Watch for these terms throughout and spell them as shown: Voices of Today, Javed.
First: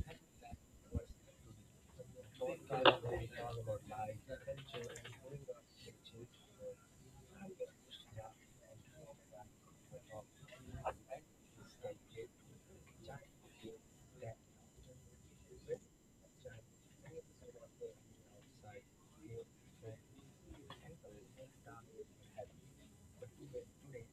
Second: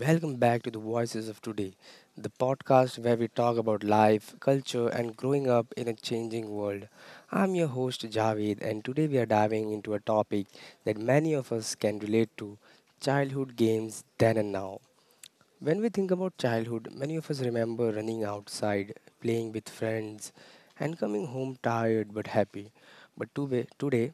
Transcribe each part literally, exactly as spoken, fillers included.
welcome back to the Voices of Today, the podcast where we talk about life, culture, and growing up in a changing world. I'm your host, Javed, and today we are diving into a topic that many of us can relate to childhood games then and now. When we think about childhood, many of us remember running outside, playing with friends, and coming home tired but happy. But tobe- today,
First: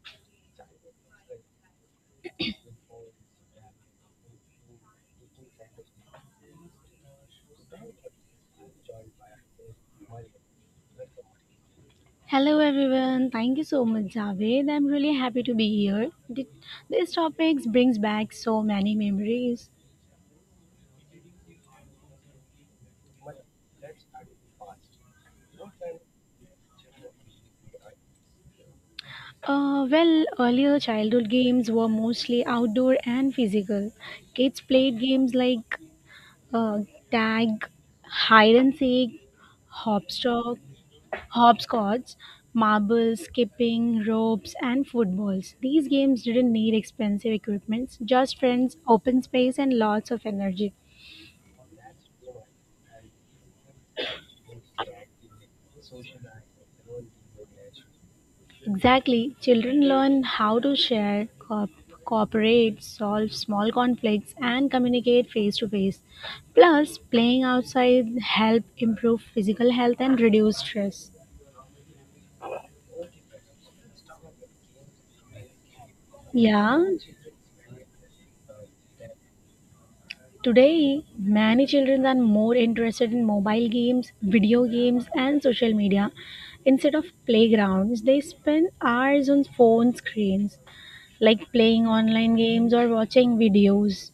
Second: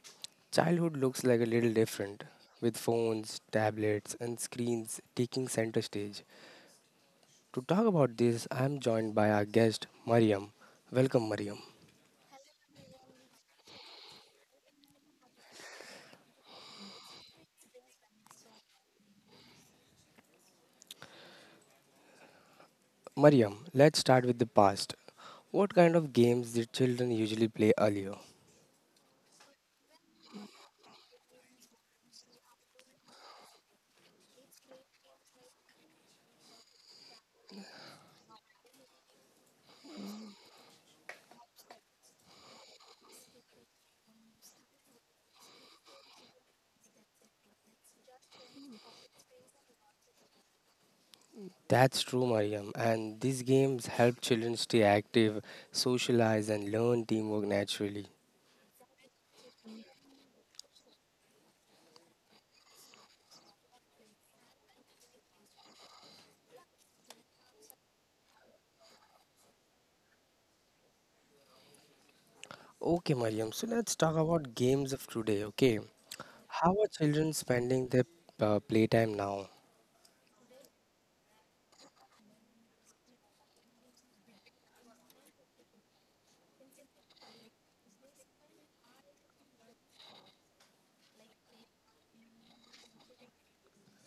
childhood looks like a little different, with phones, tablets, and screens taking center stage. To talk about this, I am joined by our guest, Mariam. Welcome, Mariam. Hello everyone, thank you so much, Javed. I'm really happy to be here. Th- This topic brings back so many memories. Mariam, let's start with the past. What kind of games did children usually play earlier? Uh, well, earlier childhood games were mostly outdoor and physical. Kids played games like uh, tag, hide and seek, hopscotch, hopscotch, marbles, skipping, ropes, and footballs. These games didn't need expensive equipments, just friends, open space, and lots of energy. That's true, Mariam. And these games help children stay active, socialize, and learn teamwork naturally. Exactly. Children learn how to share, co- cooperate, solve small conflicts, and communicate face to face. Plus, playing outside help improve physical health and reduce stress. Okay, Mariam. So let's talk about games of today. Okay, how Yeah, are children spending their uh, playtime now? today many children are more interested in mobile games, video games, and social media. Instead of playgrounds, they spend hours on phone screens, like playing online games or watching videos.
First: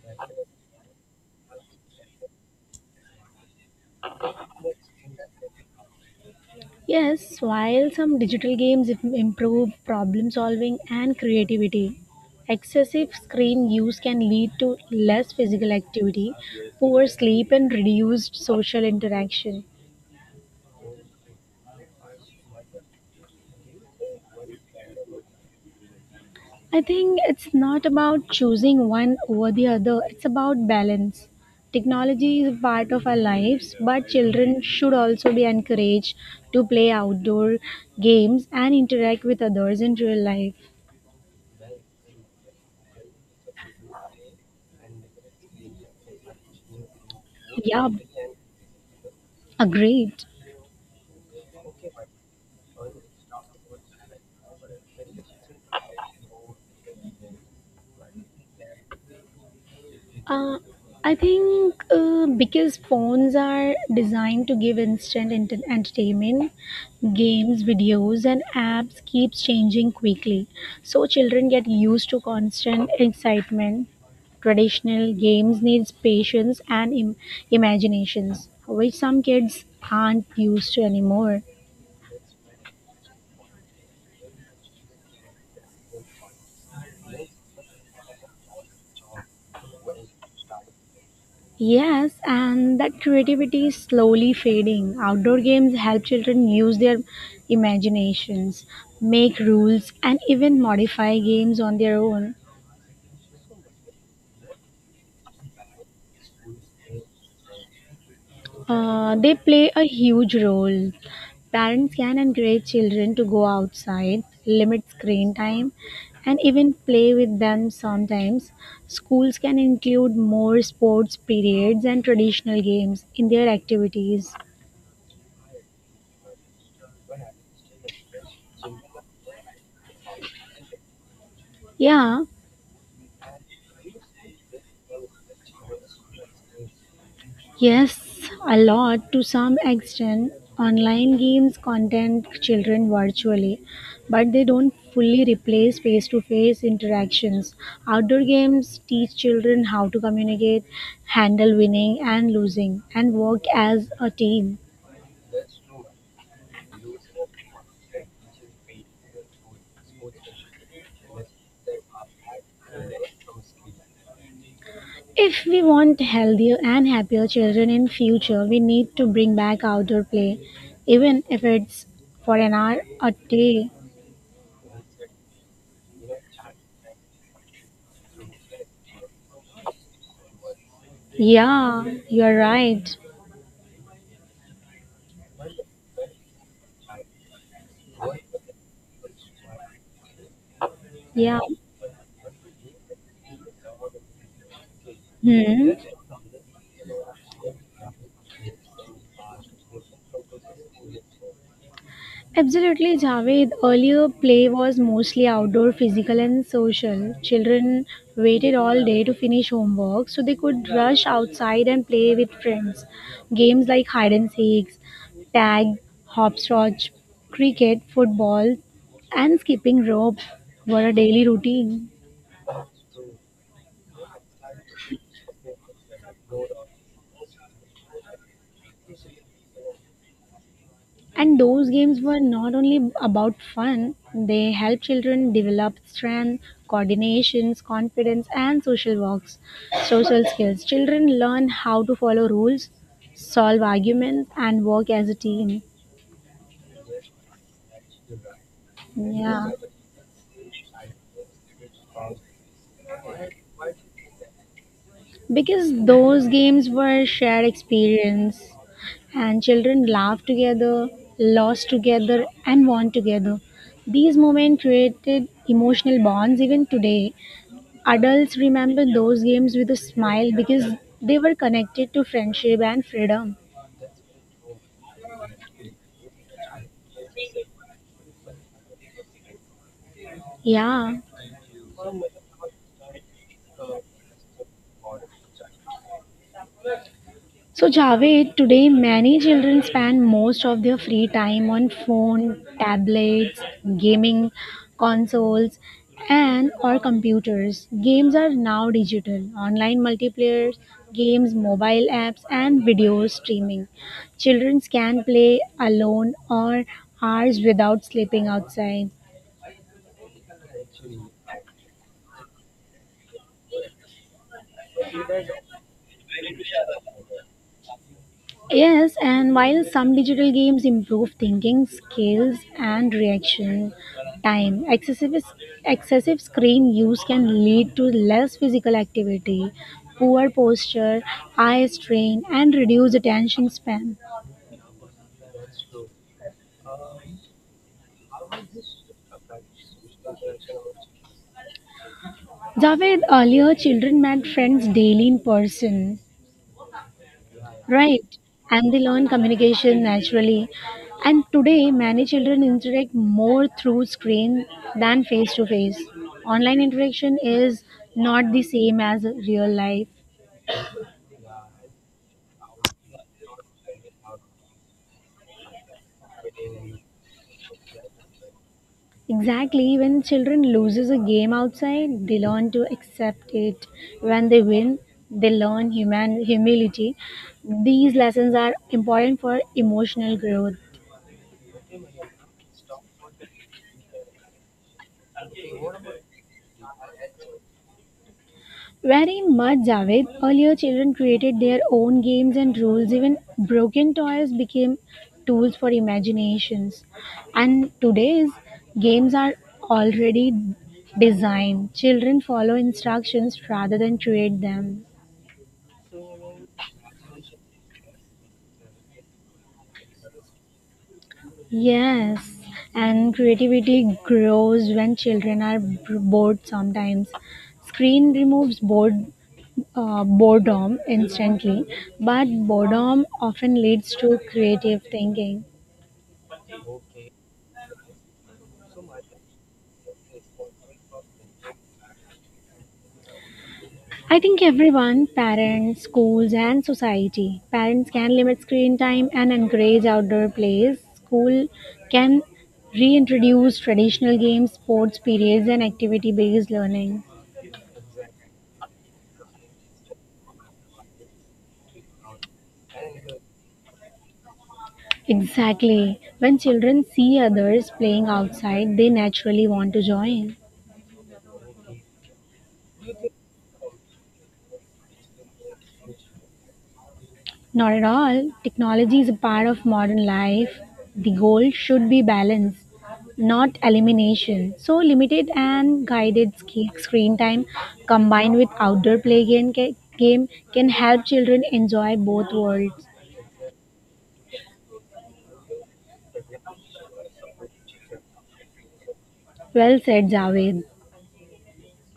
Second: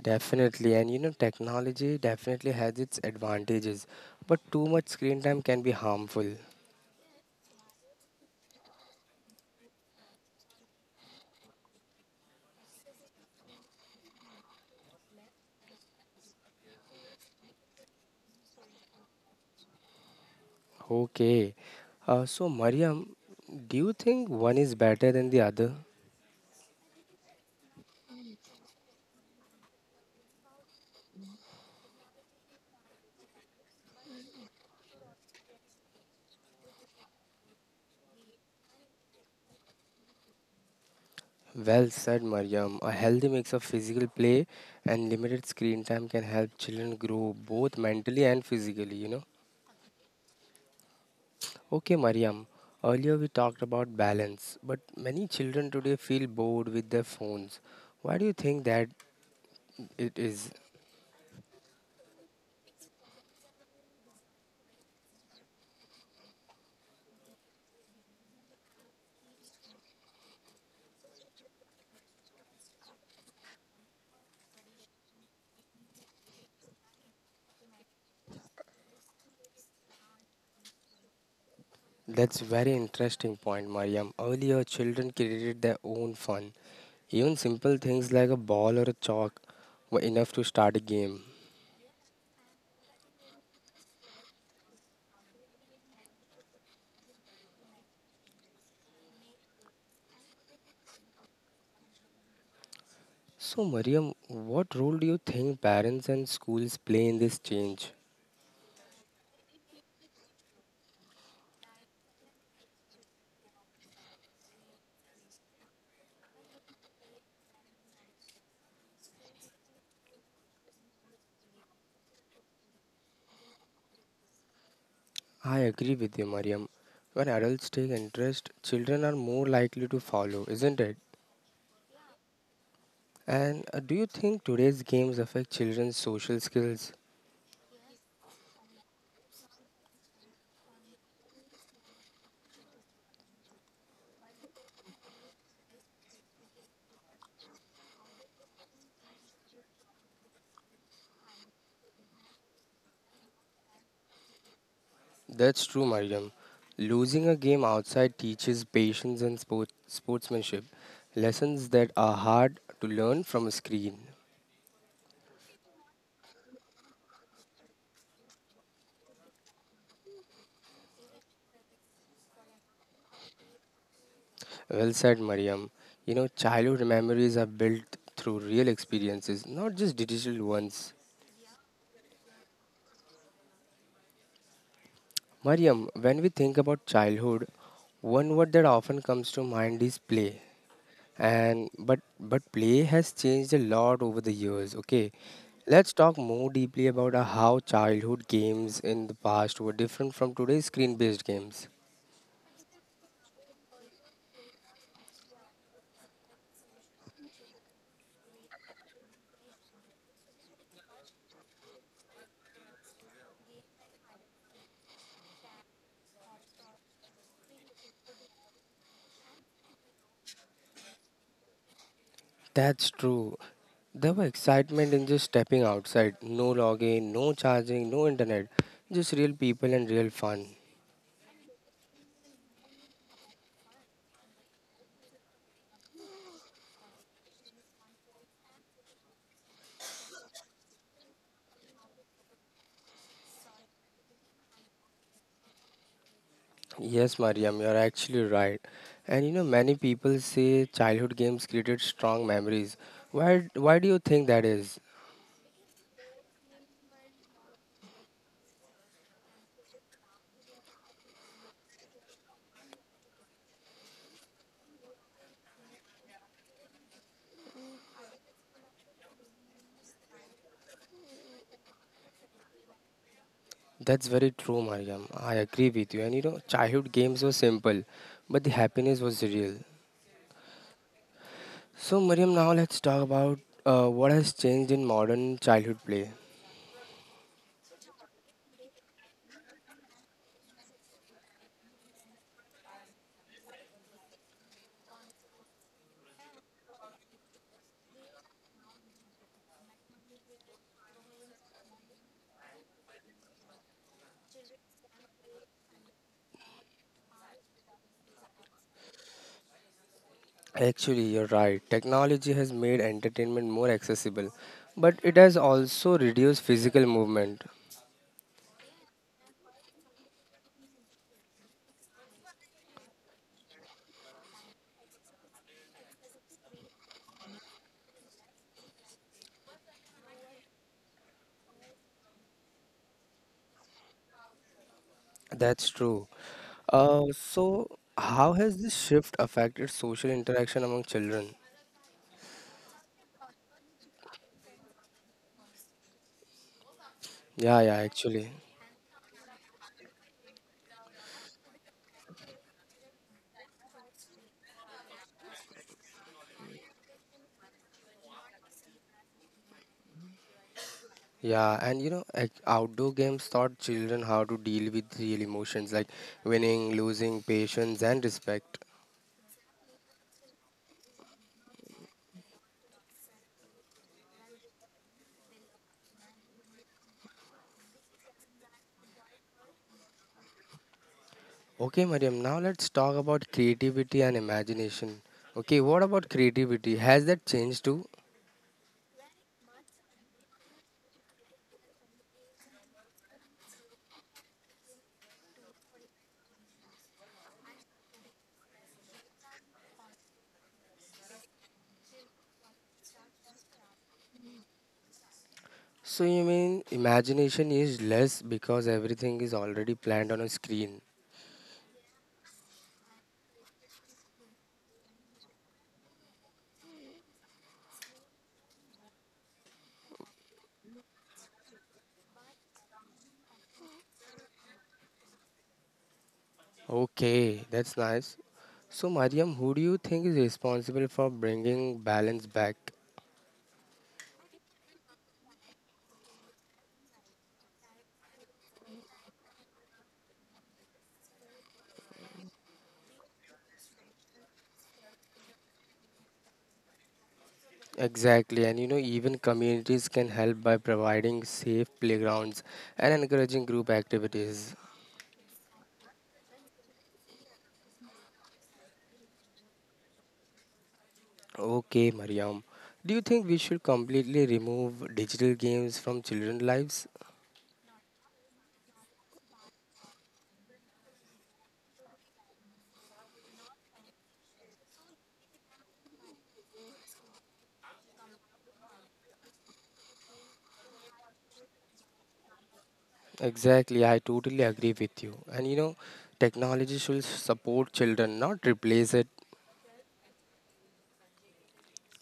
Definitely, and you know, technology definitely has its advantages, but too much screen time can be harmful. Yes, while some digital games im- improve problem solving and creativity, excessive screen use can lead to less physical activity, poor sleep, and reduced social interaction. Okay, uh, so Mariam, do you think one is better than the other? I think it's not about choosing one over the other, it's about balance. Technology is a part of our lives, but children should also be encouraged to play outdoor games and interact with others in real life. Well said, Mariam. A healthy mix of physical play and limited screen time can help children grow both Yeah, mentally and physically, you know. agreed. Okay, Mariam, earlier we talked about balance, but many children today feel bored with their phones. Why do you think that it is? Uh, I think uh, because phones are designed to give instant ent- entertainment, games, videos, and apps keeps changing quickly. So children get used to constant excitement. Traditional games needs patience and Im- imaginations, which some kids aren't used to anymore. That's very interesting point, Mariam. Earlier, children created their own fun. Even simple things like a ball or a chalk were enough to start a game. Yes, and that creativity is slowly fading. Outdoor games help children use their imaginations, make rules, and even modify games on their own. So, Mariam, what role do you think parents and schools play in this change? Uh, they play a huge role. Parents can encourage children to go outside, limit screen time, and even play with them sometimes. Schools can include more sports periods and traditional games in their activities. I agree with you, Mariam. When adults take interest, children are more likely to follow, isn't it? Yeah. And uh, do you think today's games affect children's social skills? Yes, a lot to some extent. Online games content children virtually, but they don't fully replace face to face interactions. Outdoor games teach children how to communicate, handle winning and losing, and work as a team. That's true, Mariam. Losing a game outside teaches patience and sport- sportsmanship, lessons that are hard to learn from a screen. If we want healthier and happier children in future, we need to bring back outdoor play, even if it's for an hour a day. Well said, Mariam. You know, childhood memories are built through real experiences, not just digital ones. Yeah, you're right. Mariam, when we think about childhood, one word that often comes to mind is play. Yeah. And but but play has changed a lot over the years. Okay, Hmm. let's talk more deeply about uh, how childhood games in the past were different from today's screen-based games. Absolutely, Javed. Earlier, play was mostly outdoor, physical, and social. Children waited all day to finish homework so they could rush outside and play with friends. Games like hide and seek, tag, hopscotch, cricket, football, and skipping rope were a daily routine. That's true. There was excitement in just stepping outside. No login, no charging, no internet. Just real people and real fun. And those games were not only about fun, they help children develop strength, coordinations, confidence, and social works, social skills. Children learn how to follow rules, solve arguments, and work as a team. Yes, Mariam, you're actually right. And you know, Yeah, many people say childhood games created strong memories. Why, why do you think that is? because those games were shared experience, and children laughed together, lost together, and won together. These moments created emotional bonds. Even today adults remember those games with a smile because they were connected to friendship and freedom. That's very true, Mariam. I agree with you. And you know, childhood games were simple, but the happiness was real. Yeah. So, Mariam, now let's talk about uh, what has changed in modern childhood play. So, Javed, today many children spend most of their free time on phone, tablets, gaming consoles, and or computers. Games are now digital, online multiplayer games, mobile apps, and video streaming. Children can play alone or hours without sleeping outside. Actually, you're right. Technology has made entertainment more accessible, but it has also reduced physical movement. Yes, and while some digital games improve thinking skills and reaction time, excessive, excessive screen use can lead to less physical activity, poor posture, eye strain, and reduced attention span. That's true. Uh, so, how has this shift affected social interaction among children? Javed, earlier children met friends daily in person. Yeah, yeah, Right. actually. And they learn communication naturally. And today, many children interact more through screen than face to face. Online interaction is not the same as real life. Yeah, and you know, ac- outdoor games taught children how to deal with real emotions like winning, losing, patience, and respect. Exactly, when children loses a game outside, they learn to accept it. When they win, they learn human humility. These lessons are important for emotional growth. Okay, Mariam, now let's talk about creativity and imagination. Okay, what about creativity? Has that changed too? Very much, Javed. Earlier, children created their own games and rules. Even broken toys became tools for imaginations. And today's games are already designed. Children follow instructions rather than create them. So you mean imagination is less because everything is already planned on a screen. Yes, and creativity grows when children are b- bored sometimes. Screen removes bored, uh, boredom instantly, but boredom often leads to creative thinking. Okay, that's nice. So Mariam, who do you think is responsible for bringing balance back? I think everyone, parents, schools, and society, parents can limit screen time and encourage outdoor plays. School can reintroduce traditional games, sports periods, and activity based learning. Exactly, and you know even communities can help by providing safe playgrounds and encouraging group activities. Exactly. When children see others playing outside, they naturally want to join. Okay, Mariam, do you think we should completely remove digital games from children's lives? Not at all. Technology is a part of modern life. The goal should be balance, not elimination. So, limited and guided sk- screen time combined with outdoor play game, ca- game can help children enjoy both worlds. Exactly, I totally agree with you. And you know, technology should support children, not replace it. Well said, Javed.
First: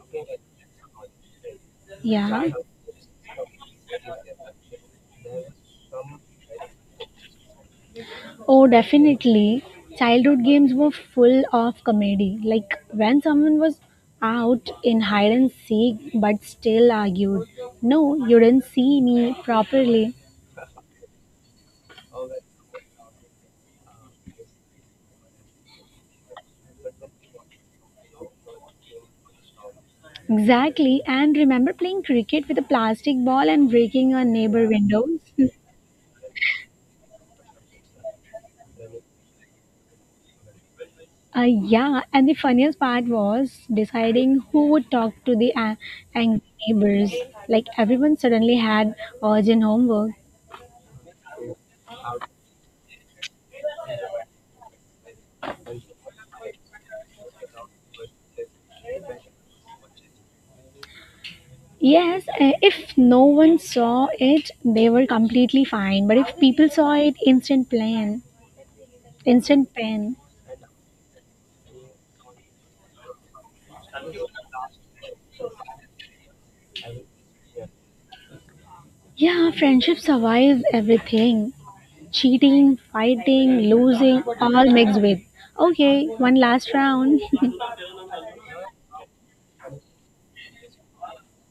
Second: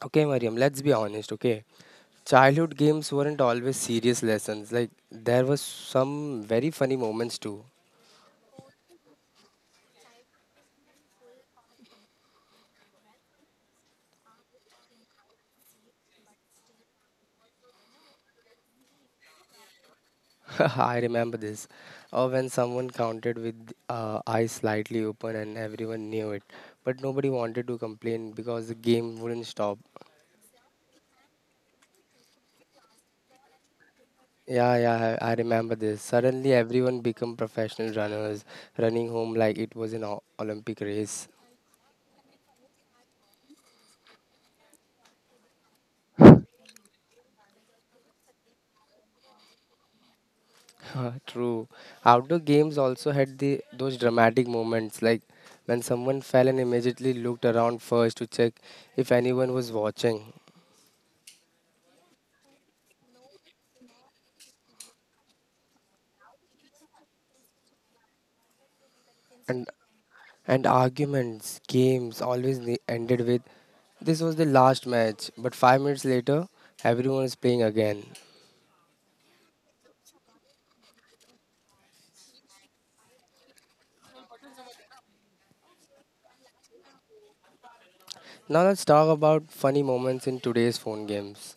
Okay, Mariam, let's be honest, okay? Yeah. Childhood games weren't always serious lessons. Like, there was some very funny moments too. Oh, definitely. Childhood games were full of comedy. Like when someone was out in hide and seek but still argued, "No, you didn't see me properly." I remember this. Or when someone counted with uh, eyes slightly open and everyone knew it. But nobody wanted to complain because the game wouldn't stop. Exactly. And remember playing cricket with a plastic ball and breaking a neighbor Yeah, yeah, windows? I, I remember this. Suddenly, everyone become professional runners, running home like it was an o- Olympic race. Uh, yeah. And the funniest part was deciding who would talk to the a- angry neighbors. Like everyone suddenly had urgent homework. True. Outdoor games also had the those dramatic moments, like when someone fell and immediately looked around first to check if anyone was watching. Yes, uh, if no one saw it, they were completely fine. But if people saw it, instant plan, And instant pain. and arguments, games always ne- ended with, "This was the last match," but five minutes later, everyone is playing again. Yeah, friendship survives everything. Cheating, fighting, losing, all mixed with. Okay, one last round. Now let's talk about funny moments in today's phone games.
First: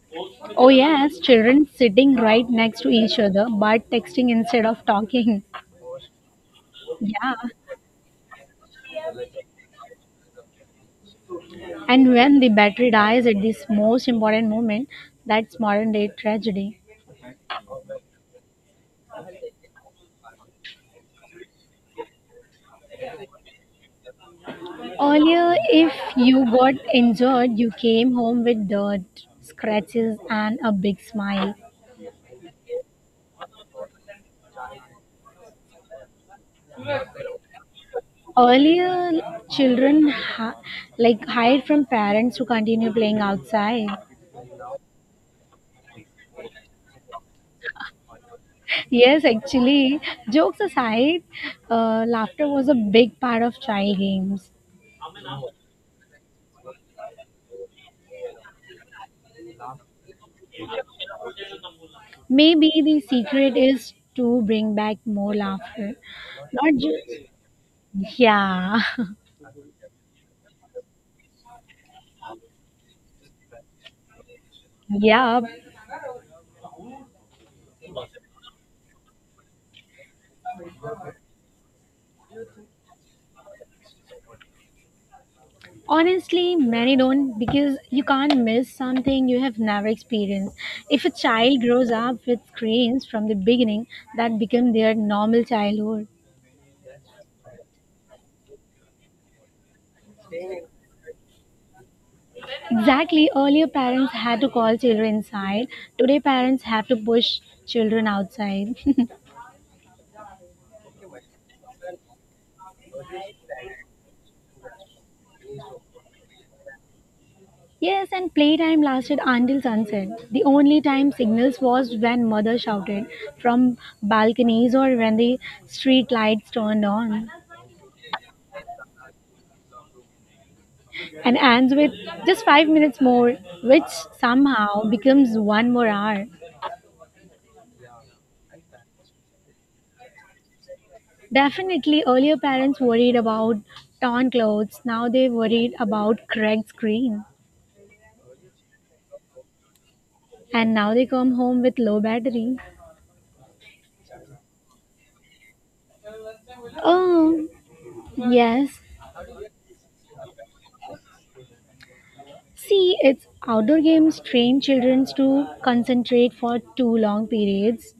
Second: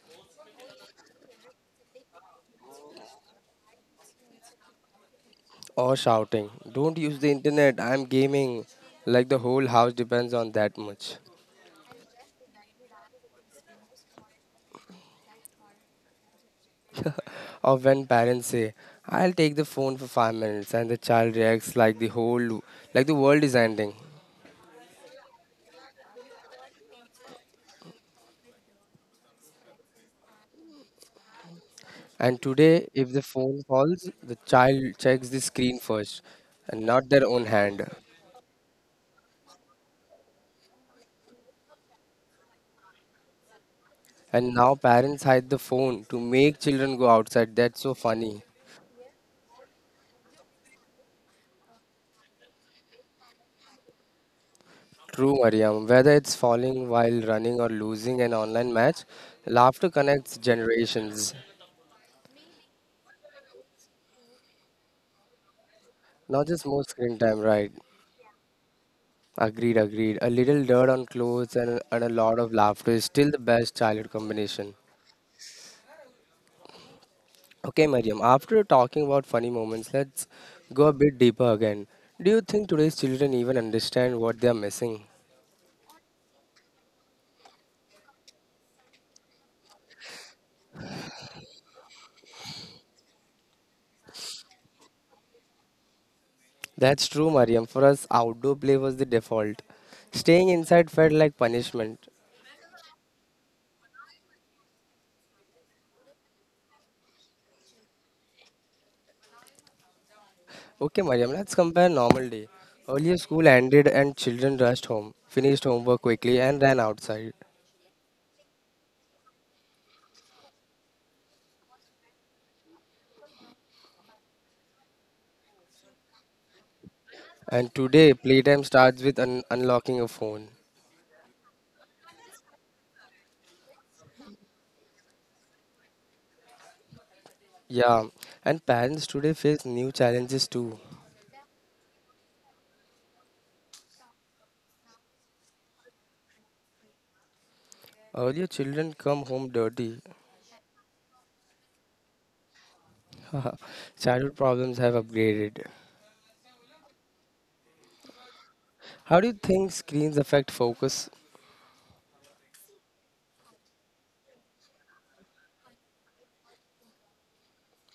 Oh yes, children sitting right next to each other but texting instead of talking. Or shouting, "Don't use Yeah. the internet, I'm gaming." Like the whole house depends on that much. And when the battery dies at this most important moment, that's modern day tragedy. Or when parents say, "I'll take the phone for five minutes," and the child reacts like the whole, like the world is ending. Earlier, if you got injured, you came home with dirt, scratches, and a big smile. And today, if the phone falls, the child checks the screen first and not their own hand. Earlier, children ha- like hide from parents to continue playing outside. And now parents hide the phone to make children go outside. That's so funny. Yes, actually, jokes aside, uh, laughter was a big part of child games. True, Mariam. Whether it's falling while running or losing an online match, laughter connects generations. Maybe the secret is to bring back more laughter, Not just not more screen just time, right? yeah. Agreed, agreed. A little dirt on clothes and, and a lot of laughter is still the best childhood combination. Yeah. Okay, Mariam, after talking about funny moments, let's go a bit deeper again. Do you think today's children even understand what they are missing? Honestly, many don't because you can't miss something you have never experienced. If a child grows up with screens from the beginning, that become their normal childhood. That's true, Mariam. For us, outdoor play was the default. Staying inside felt like punishment. Exactly, earlier parents had to call children inside. Today parents have to push children outside. Okay, Mariam, let's compare normal day. Earlier, school ended and children rushed home, finished homework quickly, and ran outside. Yes, and playtime lasted until sunset. The only time signals was when mother shouted from balconies or when the street lights turned on. And today, playtime starts with un- unlocking a phone. And ends with just five minutes more, which somehow becomes one more hour. Yeah, and parents today face new challenges too. Definitely, earlier parents worried about torn clothes, now they worried about cracked screen, Earlier, children come home dirty. and now they come home with low battery. Childhood problems have upgraded. Oh, yes. How do you think screens affect focus? See, it's outdoor games train children to concentrate for too long periods.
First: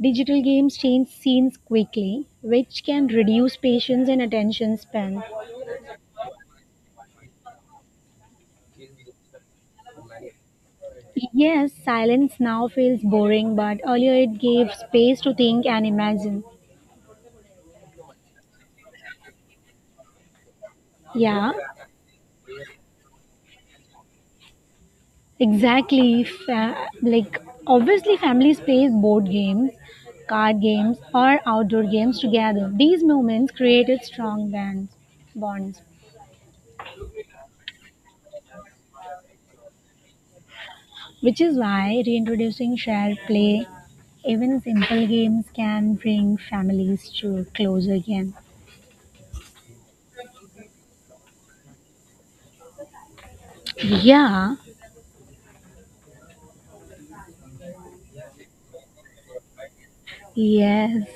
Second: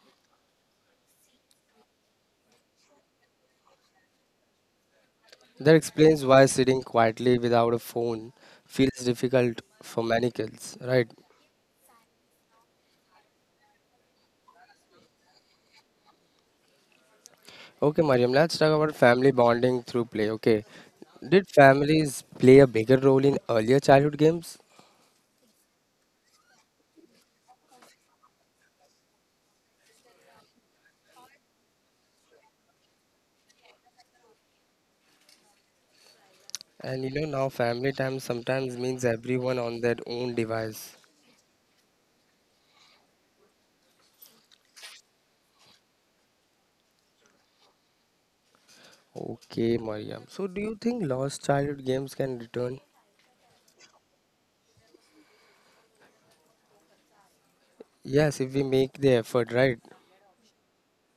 Digital games change scenes quickly, which can reduce patience and attention span. That explains why sitting quietly without a phone feels difficult for many kids, right? Yes, silence now feels boring, but earlier it gave space to think and imagine. Okay, Mariam, let's talk about family bonding through play. Okay, did Yeah, families play a bigger role in earlier childhood games? exactly. Fa- like, obviously, families play board games, card games, or outdoor games together. These moments created strong bands, bonds, And you know, now family time sometimes means everyone on their own device. which is why reintroducing shared play, even simple games, can bring families to closer again. Okay, Mariam. So, do you think lost childhood games can return? Yeah, Yes, if we make the effort, right? yes.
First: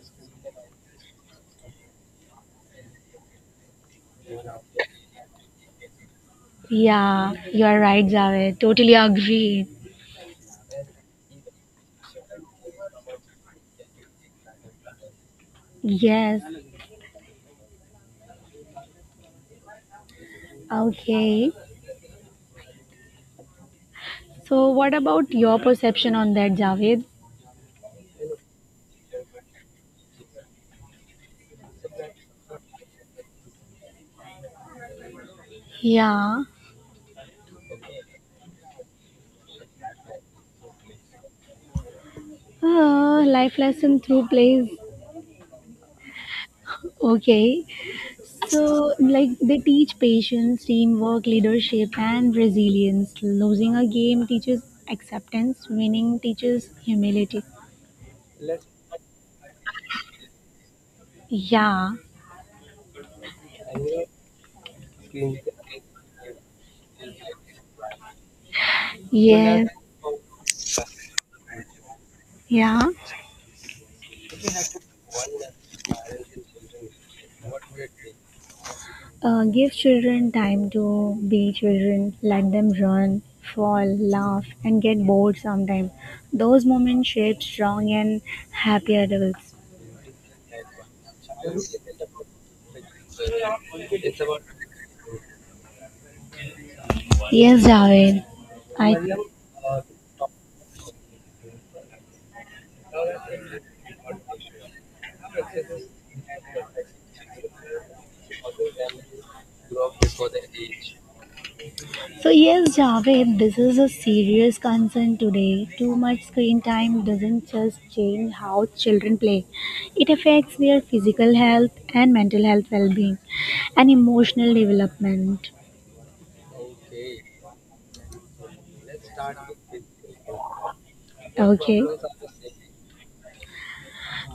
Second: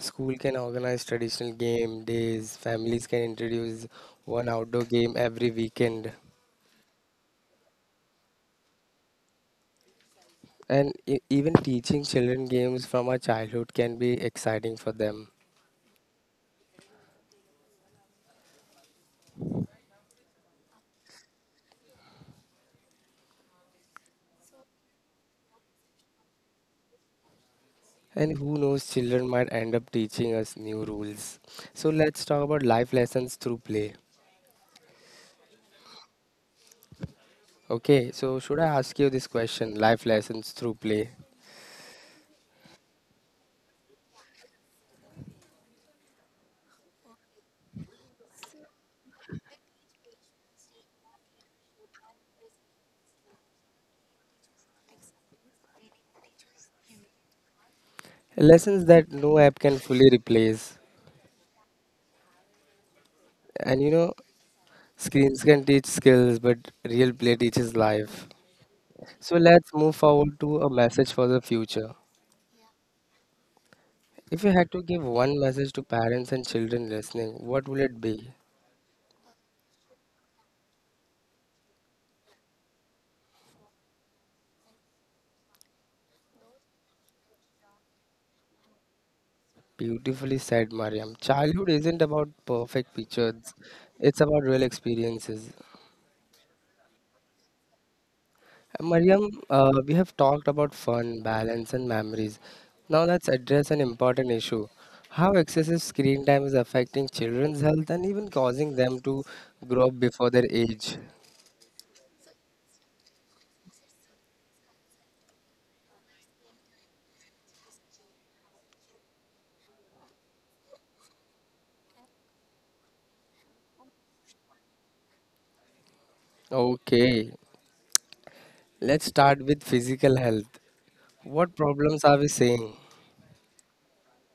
School can organize traditional game days, families can introduce one outdoor game every weekend. Yeah, you are right, Javed. Totally agree. And e- even teaching children games from our childhood can be exciting for them. Yes. Okay. So, what about your perception on that, Javed? And who knows, children might end up teaching us new rules. So, let's talk about life lessons through play. Yeah. Okay, so should I ask you this question? Life lessons through play. Uh, life lesson through plays. Okay. So, like, they teach patience, teamwork, leadership, and resilience. Losing a game teaches acceptance, winning teaches humility. Lessons that no app can fully replace. Yeah. And you know, screens can teach skills, but real play teaches life. So Yes. let's move forward to a message for the future. Yeah. If you had to give one message to parents and children listening, what will it be? Uh, give children time to be children. Let them run, fall, laugh, and get bored sometime. Those moments shape strong and happy adults. Beautifully said, Mariam. Childhood isn't about perfect pictures, it's about real experiences. Yes, Javed. I. Mariam, uh, we have talked about fun, balance, and memories. Now let's address an important issue how excessive screen time is affecting children's health and even causing them to grow up before their age. So yes, Javed, this is a serious concern today. Too much screen time doesn't just change how children play. It affects their physical health and mental health well-being and emotional development. Okay, let's start with physical health. What Okay. problems are we seeing?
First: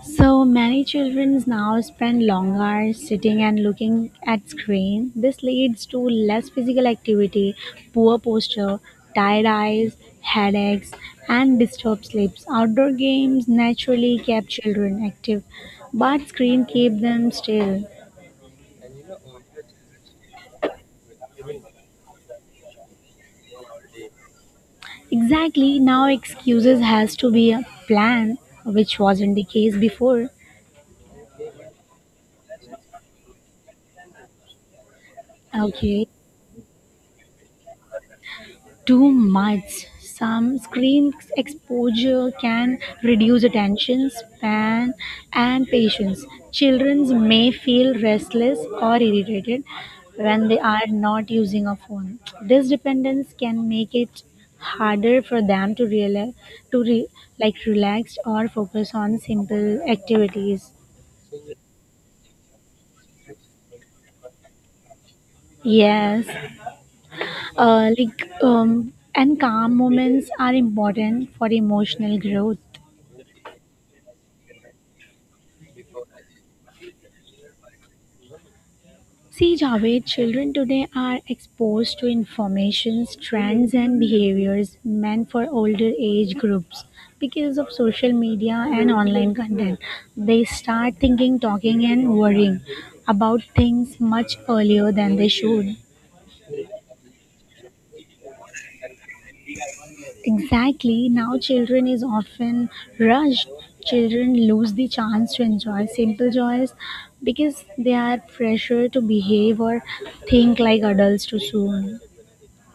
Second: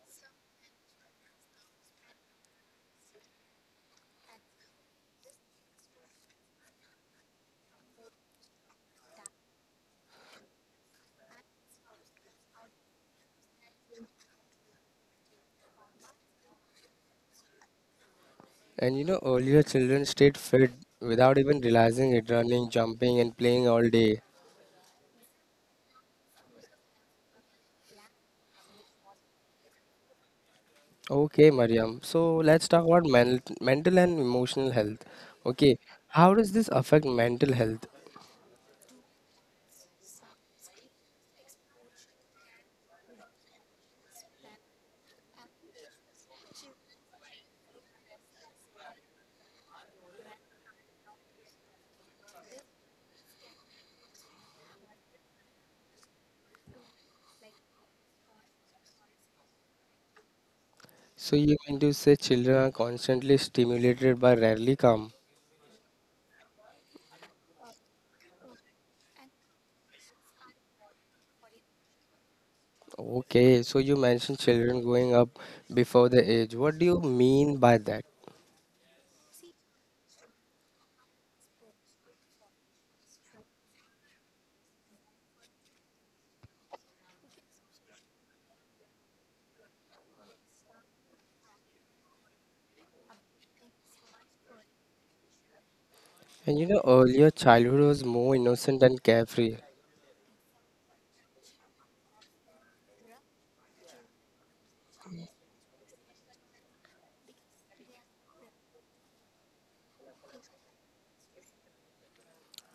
So many children now spend long hours sitting and looking at screen. This leads to less physical activity, poor posture, tired eyes, headaches, and disturbed sleeps. Outdoor games naturally kept children active, but screen keep them still. And you know, earlier children stayed fit without even realizing it, running, jumping, and playing all day. Exactly, now excuses has to be a plan, which wasn't the case before. Okay, Mariam. So let's talk about men mental and emotional health. Okay, Okay. how does this affect mental health? Too much. Some screen exposure can reduce attention span and patience. Children may feel restless or irritated when they are not using a phone. This dependence can make it harder for them to realize, to re, like relax or focus on simple activities. So you mean to say children are constantly stimulated but rarely calm. Yes, uh, like um, and calm moments are important for emotional growth. Okay, so you mentioned children growing up before the age. What do you mean by that? See, Javed, children today are exposed to information, trends, and behaviors meant for older age groups. Because of social media and online content, they start thinking, talking, and worrying about things much earlier than they should. And you know, earlier childhood was more innocent and carefree. Exactly, now children is often rushed. Children lose the chance to enjoy simple joys because they are pressured to behave or think like adults too soon.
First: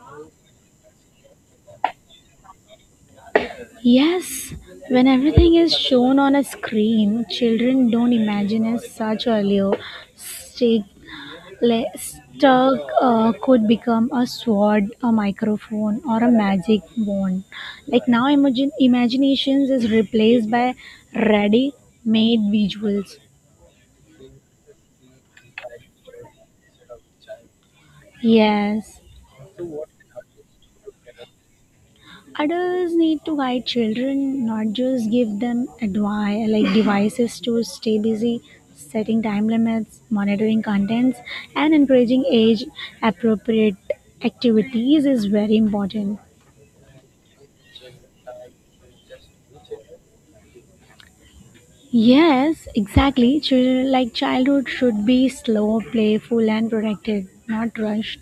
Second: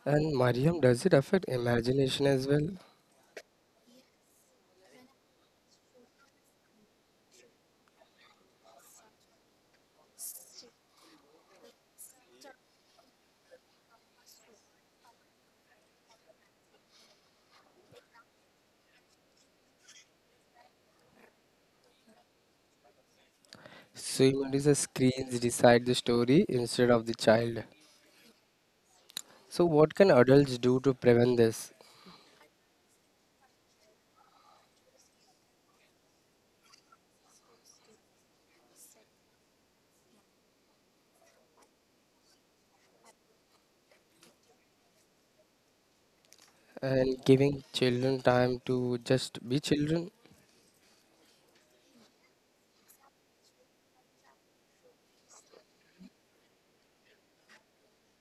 And Mariam, does it affect imagination as well? Yes, when everything is shown on a screen, children don't imagine as such earlier. Stick, le- stuck uh, could become a sword, a microphone, or a magic wand. Like now, imagine imaginations is replaced by ready-made visuals. So you mean to say screens decide the story instead of the child. Yes. So what can adults do to prevent this? Adults need to guide children, not just give them advice like devices to stay busy, setting time limits, monitoring contents, and encouraging age appropriate activities is very important. And giving children time to just be children. Yes, exactly. Children like childhood should be slow, playful, and protected, not rushed.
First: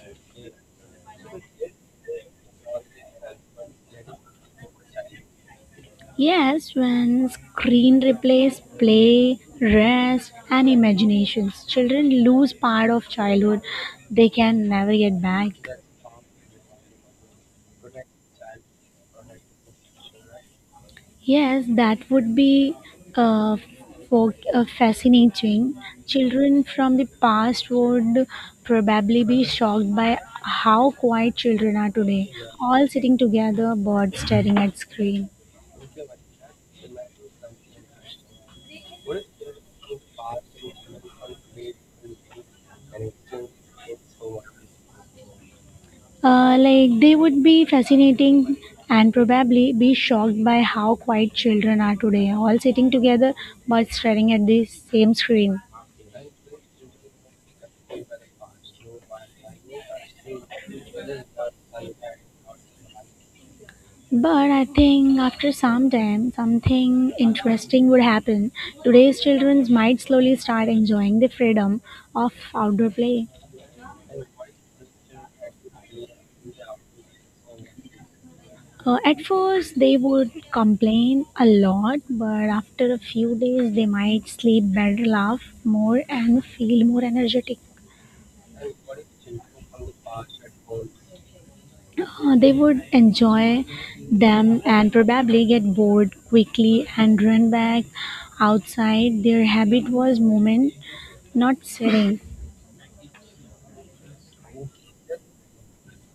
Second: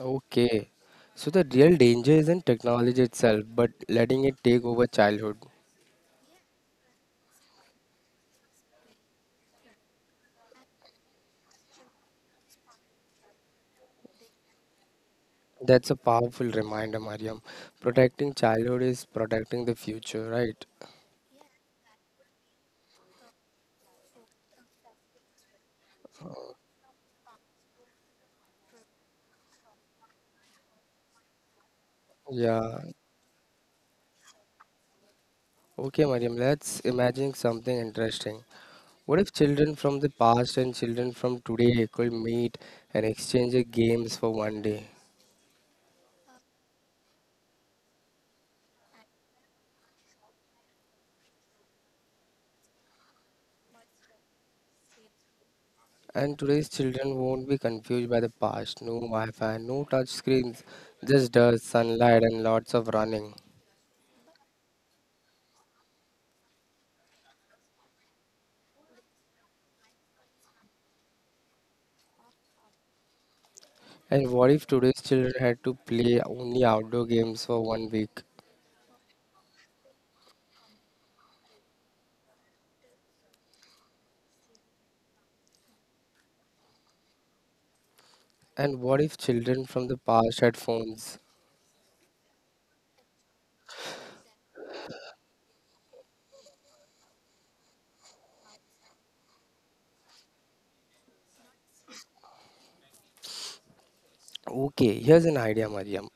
Okay. So the real danger isn't technology itself, but letting it take over childhood. Yes, when screen replaces play, rest, and imaginations, children lose part of childhood they can never get back. That's a powerful reminder, Mariam. Protecting childhood is protecting the future, right? Yes, that would be uh, for, uh, fascinating. Children from the past would probably be shocked by how quiet children are today, Yeah. all sitting together, bored staring at screen. Okay, Mariam, let's imagine something interesting. What if children from the past and children from today could meet and exchange their games for one day? Uh, like they would be fascinating and probably be shocked by how quiet children are today, all sitting together but staring at the same screen. And today's children won't be confused by the past. No Wi-Fi, no touch screens, just dust, sunlight, and lots of running. But I think after some time, something interesting would happen. Today's children might slowly start enjoying the freedom of outdoor play. And what if today's children had to play only outdoor games for one week? Uh, at first, they would complain a lot, but after a few days, they might sleep better, laugh more, and feel more energetic. And what if children from the past had phones? Uh, they would enjoy them and probably get bored quickly and run back outside. Their habit was movement, not sitting. Okay, here's an idea, Mariam.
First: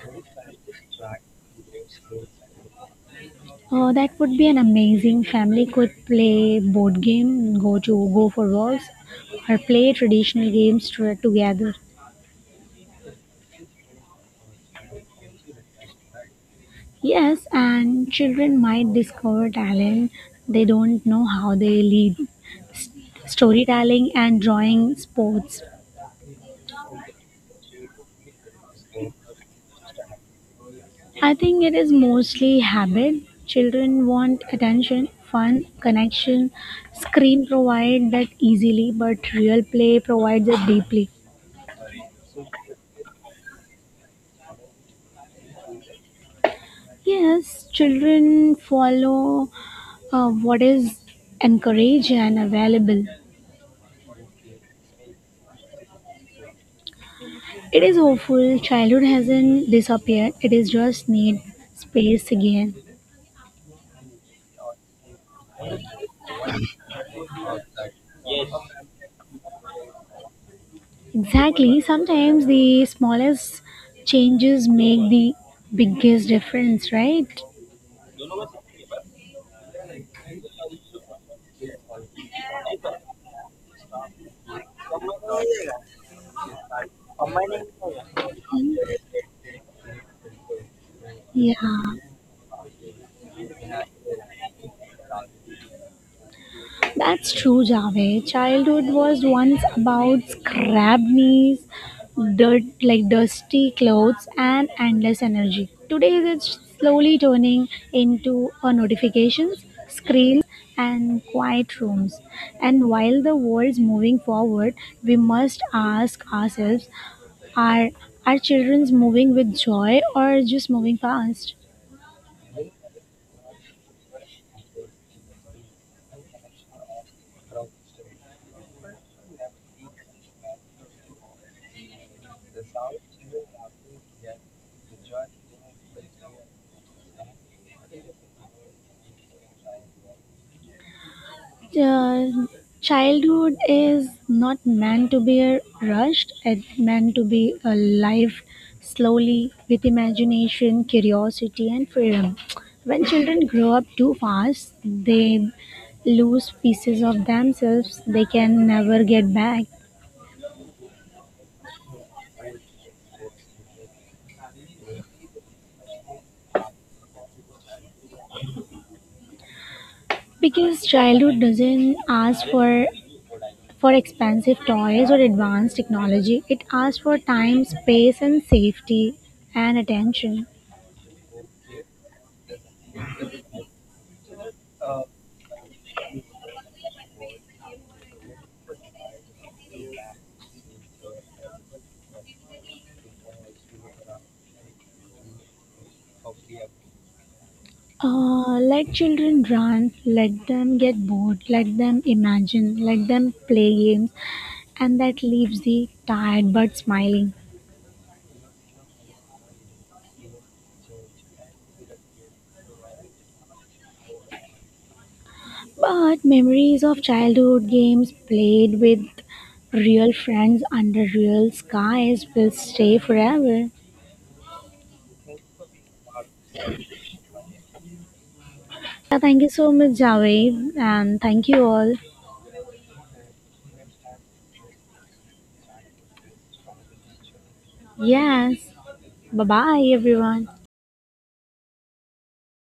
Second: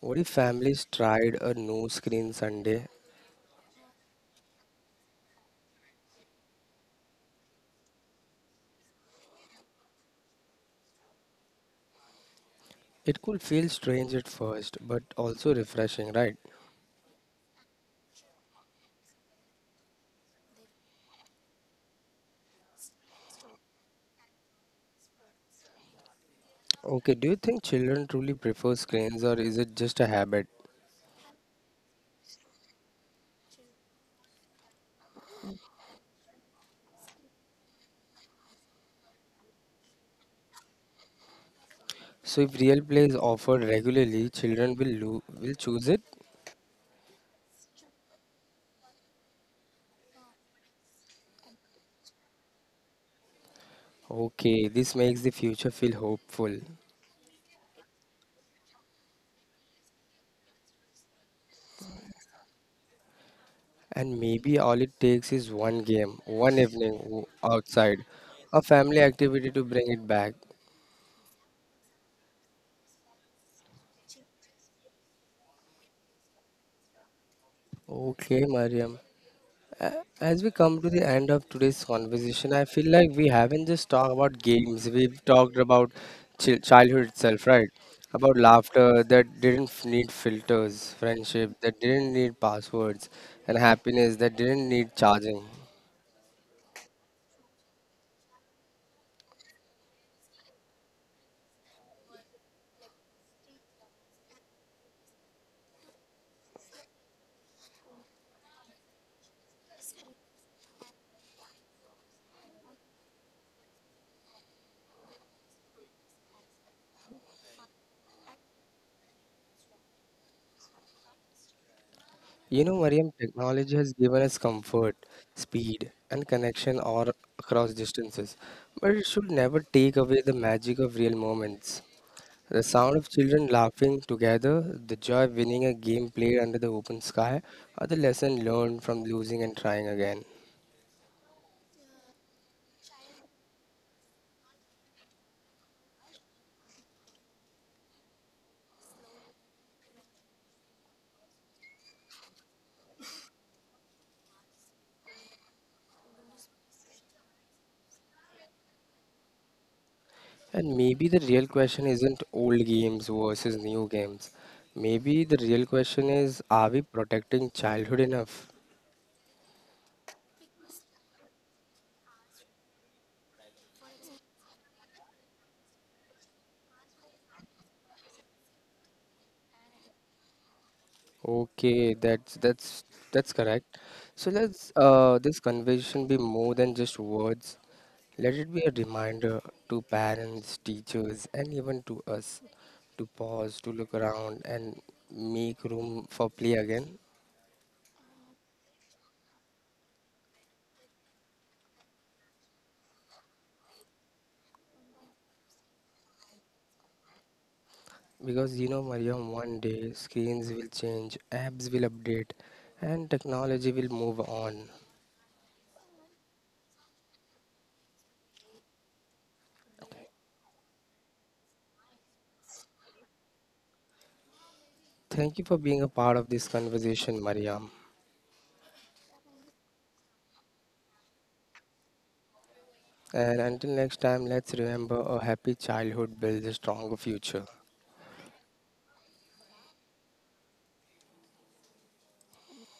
What if families tried a no screen Sunday? Oh, that would be an amazing family could play board game, go to go for walks, or play traditional games to, together. It could feel strange at first, but also refreshing, right? Yes, and children might discover talent they don't know how they lead. S- Storytelling and drawing sports. Okay, do you think children truly prefer screens or is it just a habit? I think it is mostly habit. Children want attention, fun, connection. Screen provide that easily, but real play provides it deeply. So if real play is offered regularly, children will lo- will choose it. Yes, children follow uh, what is encouraged and available. Okay, this makes the future feel hopeful. It is hopeful. Childhood hasn't disappeared. It is just need space again. And maybe all it takes is one game, one evening o- outside, a family activity to bring it back. Exactly. Sometimes the smallest changes make the biggest difference, right? Okay, Mariam. A- As we come to the end of today's conversation, I feel like we haven't just talked about games. We've talked about chil- childhood itself, right? About laughter that didn't f- need filters, Yeah. friendship that didn't need passwords, and happiness that didn't need charging. That's true, Javed. Childhood was once about scrap knees, dirt like dusty clothes, and endless energy. Today, it's slowly turning into a notifications, screens, and quiet rooms. And while the world's moving forward, we must ask ourselves: are our childrens moving with joy or just moving fast? You know, Mariam, technology has given us comfort, speed, and connection all across distances, but it should never take away the magic of real moments. The sound of children laughing together, the joy of winning a game played under the open sky, or the lesson learned from losing and trying again. Uh, Childhood is not meant to be uh, rushed, it's meant to be uh, lived slowly with imagination, curiosity, and freedom. When children grow up too fast, they lose pieces of themselves they can never get back, And maybe the real question isn't old games versus new games. Maybe the real question is, are we protecting childhood enough? because childhood doesn't ask for for expensive toys or advanced technology. It asks for time, space, and safety, and attention. Okay, that's that's that's correct. So let's, uh, this conversation be more than just words. Let it be a reminder to parents, teachers, and even to us to pause, to look around, and make room for play again. Uh, let children run, let them get bored, let them imagine, let them play games, and that leaves the tired but smiling. Because you know, Mariam, one day screens will change, apps will update, and technology will move on. But memories of childhood games played with real friends under real skies will stay forever. Thank you for being a part of this conversation, Mariam. Yeah, thank you so much, Javed, and thank you all. And until next time, let's remember a happy childhood builds a stronger future. Yes, bye bye, everyone.